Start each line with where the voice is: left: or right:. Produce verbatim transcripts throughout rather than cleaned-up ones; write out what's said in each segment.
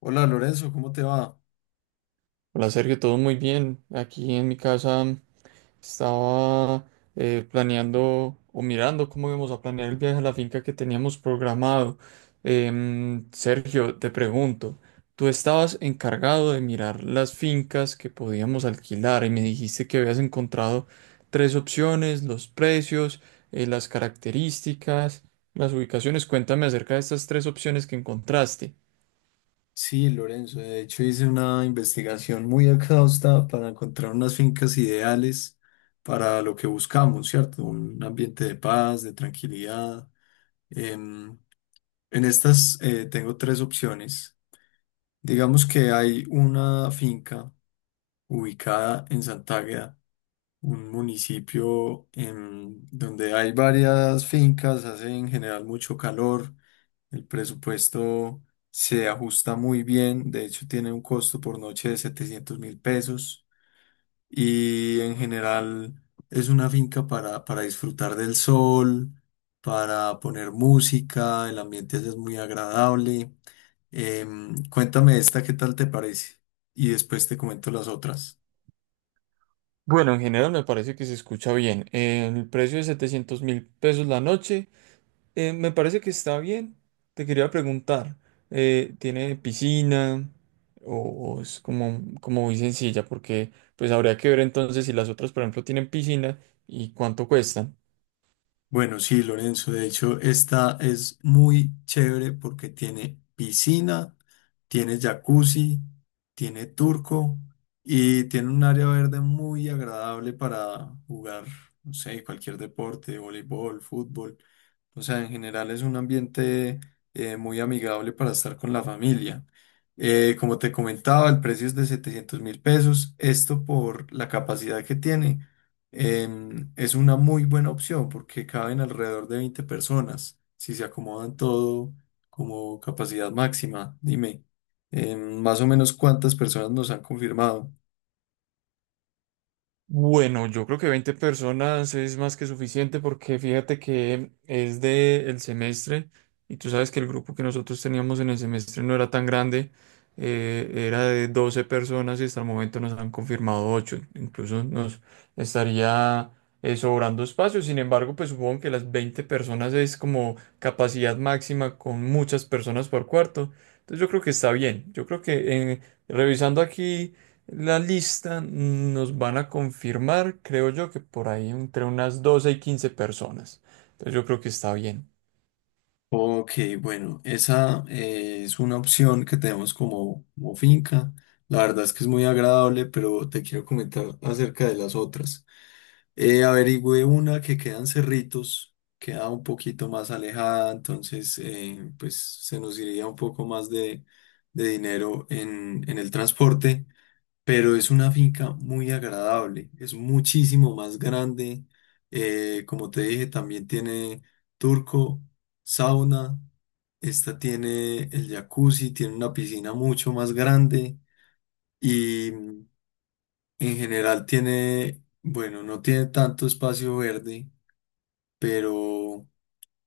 left: Hola Lorenzo, ¿cómo te va?
right: Hola Sergio, todo muy bien. Aquí en mi casa, mm, estaba eh, planeando o mirando cómo íbamos a planear el viaje a la finca que teníamos programado. Em, Sergio, te pregunto, tú estabas encargado de mirar las fincas que podíamos alquilar y me dijiste que habías encontrado tres opciones, los precios, eh, las características, las ubicaciones. Cuéntame acerca de estas tres opciones que encontraste.
left: Sí, Lorenzo, de hecho hice una investigación muy exhausta para encontrar unas fincas ideales para lo que buscamos, ¿cierto? Un ambiente de paz, de tranquilidad. Em, en estas eh, tengo tres opciones. Digamos que hay una finca ubicada en Santágueda, un municipio em, donde hay varias fincas, hace en general mucho calor. El presupuesto se ajusta muy bien, de hecho tiene un costo por noche de setecientos mil pesos y en general es una finca para, para disfrutar del sol, para poner música, el ambiente es muy agradable. Em, cuéntame esta, ¿qué tal te parece? Y después te comento las otras.
right: Bueno, en general me parece que se escucha bien. Eh, el precio de setecientos mil pesos la noche, eh, me parece que está bien. Te quería preguntar, eh, ¿tiene piscina o, o es como, como muy sencilla? Porque pues habría que ver entonces si las otras, por ejemplo, tienen piscina y cuánto cuestan.
left: Bueno, sí, Lorenzo, de hecho, esta es muy chévere porque tiene piscina, tiene jacuzzi, tiene turco y tiene un área verde muy agradable para jugar, no sé, cualquier deporte, voleibol, fútbol. O sea, en general es un ambiente eh, muy amigable para estar con la familia. Eh, como te comentaba, el precio es de setecientos mil pesos, esto por la capacidad que tiene. Em, es una muy buena opción porque caben alrededor de veinte personas, si se acomodan todo como capacidad máxima. Dime, em, más o menos cuántas personas nos han confirmado.
right: Bueno, yo creo que veinte personas es más que suficiente porque fíjate que es de el semestre y tú sabes que el grupo que nosotros teníamos en el semestre no era tan grande, eh, era de doce personas y hasta el momento nos han confirmado ocho, incluso nos estaría eh, sobrando espacio. Sin embargo, pues supongo que las veinte personas es como capacidad máxima con muchas personas por cuarto, entonces yo creo que está bien. Yo creo que, eh, revisando aquí, la lista nos van a confirmar, creo yo, que por ahí entre unas doce y quince personas. Entonces yo creo que está bien.
left: Ok, bueno, esa eh, es una opción que tenemos como, como finca. La verdad es que es muy agradable, pero te quiero comentar acerca de las otras. Eh, averigüé una que quedan Cerritos, queda un poquito más alejada, entonces eh, pues se nos iría un poco más de, de dinero en, en el transporte, pero es una finca muy agradable, es muchísimo más grande, eh, como te dije, también tiene turco, sauna, esta tiene el jacuzzi, tiene una piscina mucho más grande y mm, en general tiene, bueno, no tiene tanto espacio verde pero,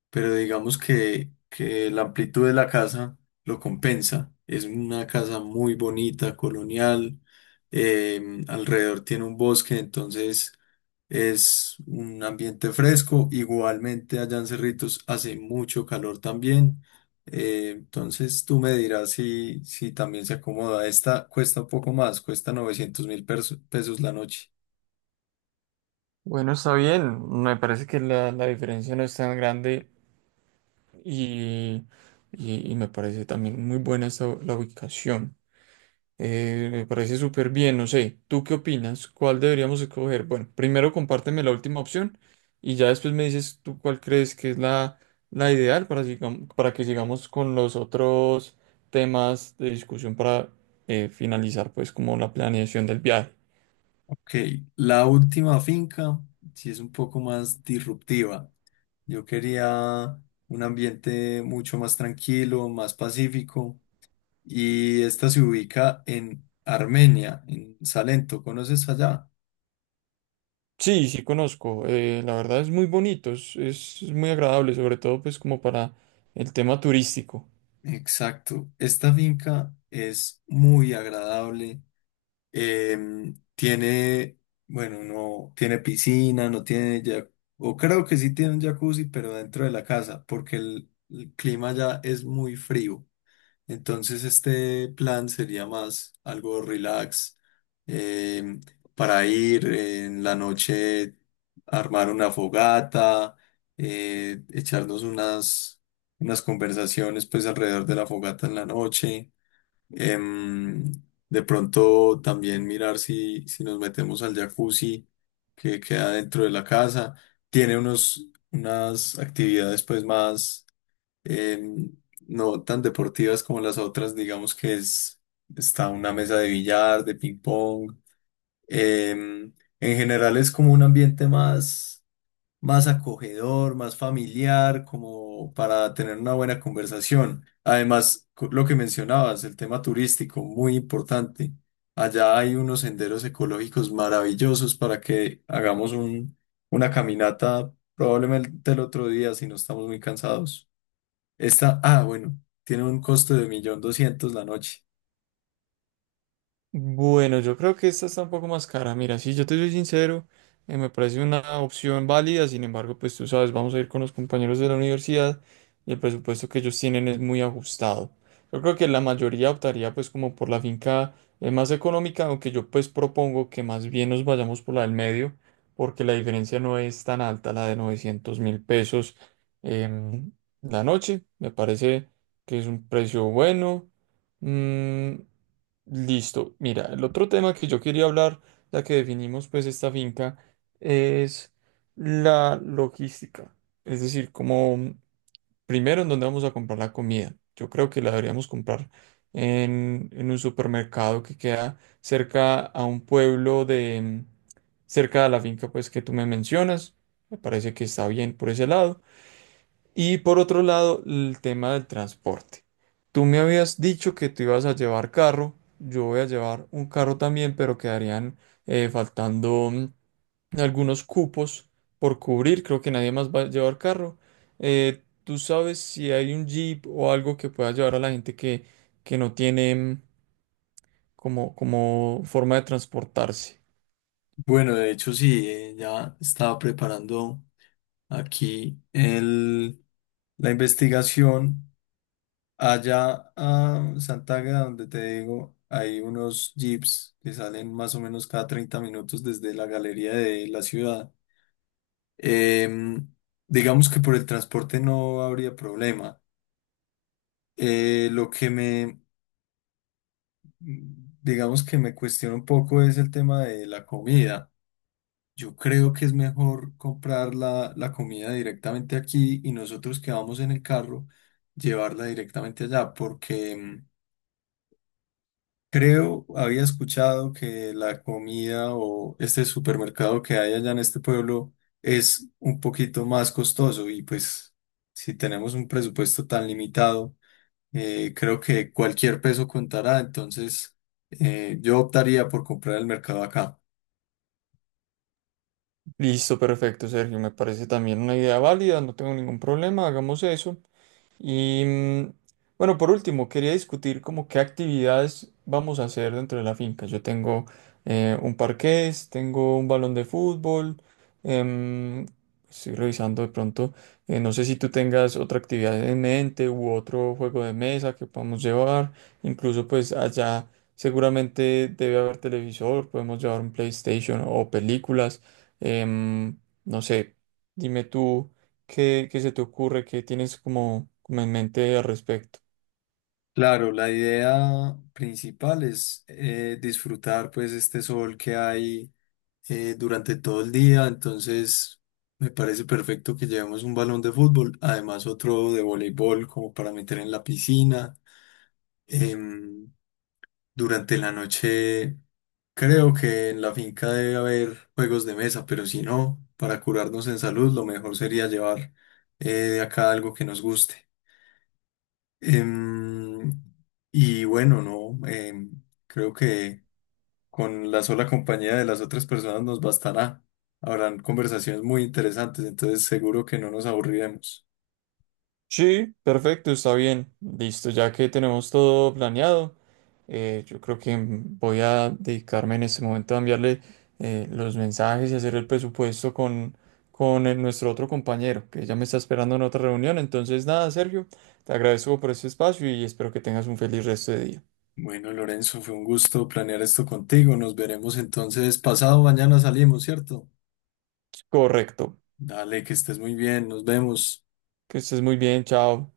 left: pero digamos que, que la amplitud de la casa lo compensa. Es una casa muy bonita, colonial, em, alrededor tiene un bosque, entonces es un ambiente fresco. Igualmente allá en Cerritos hace mucho calor también. Eh, entonces tú me dirás si, si también se acomoda. Esta cuesta un poco más, cuesta novecientos mil pesos la noche.
right: Bueno, está bien. Me parece que la, la diferencia no es tan grande y, y- y me parece también muy buena esa, la ubicación. Eh, me parece súper bien, no sé. ¿Tú qué opinas? ¿Cuál deberíamos escoger? Bueno, primero compárteme la última opción y ya después me dices tú cuál crees que es la, la ideal para sigam- para que sigamos con los otros temas de discusión para eh, finalizar pues como la planeación del viaje.
left: Ok, la última finca sí es un poco más disruptiva. Yo quería un ambiente mucho más tranquilo, más pacífico, y esta se ubica en Armenia, en Salento. ¿Conoces allá?
right: Sí, sí conozco. Eh, la verdad es muy bonito, es, es muy agradable, sobre todo pues como para el tema turístico.
left: Exacto. Esta finca es muy agradable. Em, tiene, bueno, no tiene piscina, no tiene ya, o creo que sí tiene un jacuzzi, pero dentro de la casa, porque el el clima ya es muy frío. Entonces este plan sería más algo relax, eh, para ir eh, en la noche, armar una fogata, eh, echarnos unas, unas conversaciones pues alrededor de la fogata en la noche. Em, de pronto también mirar si, si nos metemos al jacuzzi que queda dentro de la casa. Tiene unos, unas actividades pues más em, no tan deportivas como las otras, digamos que es, está una mesa de billar, de ping pong. em, en general es como un ambiente más, más acogedor, más familiar, como para tener una buena conversación. Además, co- lo que mencionabas, el tema turístico, muy importante. Allá hay unos senderos ecológicos maravillosos para que hagamos un, una caminata probablemente el otro día si no estamos muy cansados. Esta, ah, bueno, tiene un costo de un millón doscientos la noche.
right: Bueno, yo creo que esta está un poco más cara. Mira, si yo te soy sincero, eh, me parece una opción válida. Sin embargo, pues tú sabes, vamos a ir con los compañeros de la universidad y el presupuesto que ellos tienen es muy ajustado. Yo creo que la mayoría optaría pues como por la finca eh, más económica, aunque yo pues propongo que más bien nos vayamos por la del medio, porque la diferencia no es tan alta, la de novecientos mil pesos em, la noche. Me parece que es un precio bueno. Mm, Listo. Mira, el otro tema que yo quería hablar, ya que definimos pues esta finca, es la logística. Es decir, como, mm, primero en dónde vamos a comprar la comida. Yo creo que la deberíamos comprar en, en un supermercado que queda cerca a un pueblo de, mm, cerca de la finca pues que tú me mencionas. Me parece que está bien por ese lado. Y por otro lado, el tema del transporte. Tú me habías dicho que tú ibas a llevar carro, yo voy a llevar un carro también, pero quedarían eh, faltando mm, algunos cupos por cubrir. Creo que nadie más va a llevar carro. Eh, ¿tú sabes si hay un Jeep o algo que pueda llevar a la gente que, que no tiene, mm, como, como forma de transportarse?
left: Bueno, de hecho sí, eh, ya estaba preparando aquí el, la investigación. Allá a Santaga, donde te digo, hay unos jeeps que salen más o menos cada treinta minutos desde la galería de la ciudad. Em, digamos que por el transporte no habría problema. Eh, lo que me, digamos que me cuestiona un poco es el tema de la comida. Yo creo que es mejor comprar la, la comida directamente aquí y nosotros que vamos en el carro llevarla directamente allá, porque mm, creo, había escuchado que la comida o este supermercado que hay allá en este pueblo es un poquito más costoso y pues si tenemos un presupuesto tan limitado, eh, creo que cualquier peso contará, entonces eh, yo optaría por comprar el mercado acá.
right: Listo, perfecto, Sergio. Me parece también una idea válida, no tengo ningún problema, hagamos eso. Y mm, bueno, por último, quería discutir como qué actividades vamos a hacer dentro de la finca. Yo tengo eh, un parqués, tengo un balón de fútbol, em, estoy revisando de pronto, eh, no sé si tú tengas otra actividad en mente u otro juego de mesa que podamos llevar. Incluso pues allá seguramente debe haber televisor, podemos llevar un PlayStation o películas. em, no sé, dime tú. ¿Qué, ¿qué se te ocurre? ¿Qué tienes como, como en mente al respecto?
left: Claro, la idea principal es eh, disfrutar pues este sol que hay eh, durante todo el día, entonces me parece perfecto que llevemos un balón de fútbol, además otro de voleibol como para meter en la piscina. Em, Durante la noche creo que en la finca debe haber juegos de mesa, pero si no, para curarnos en salud lo mejor sería llevar eh, de acá algo que nos guste. Em, y bueno, no, em, creo que con la sola compañía de las otras personas nos bastará. Habrán conversaciones muy interesantes, entonces seguro que no nos aburriremos.
right: Sí, perfecto, está bien. Listo, ya que tenemos todo planeado, eh, yo creo que, mm, voy a dedicarme en este momento a enviarle eh, los mensajes y hacer el presupuesto con, con el- nuestro otro compañero, que ya me está esperando en otra reunión. Entonces, nada, Sergio, te agradezco por este espacio y espero que tengas un feliz resto de día.
left: Bueno, Lorenzo, fue un gusto planear esto contigo. Nos veremos entonces pasado mañana salimos, ¿cierto?
right: Correcto,
left: Dale, que estés muy bien, nos vemos.
right: que estés muy bien, chao.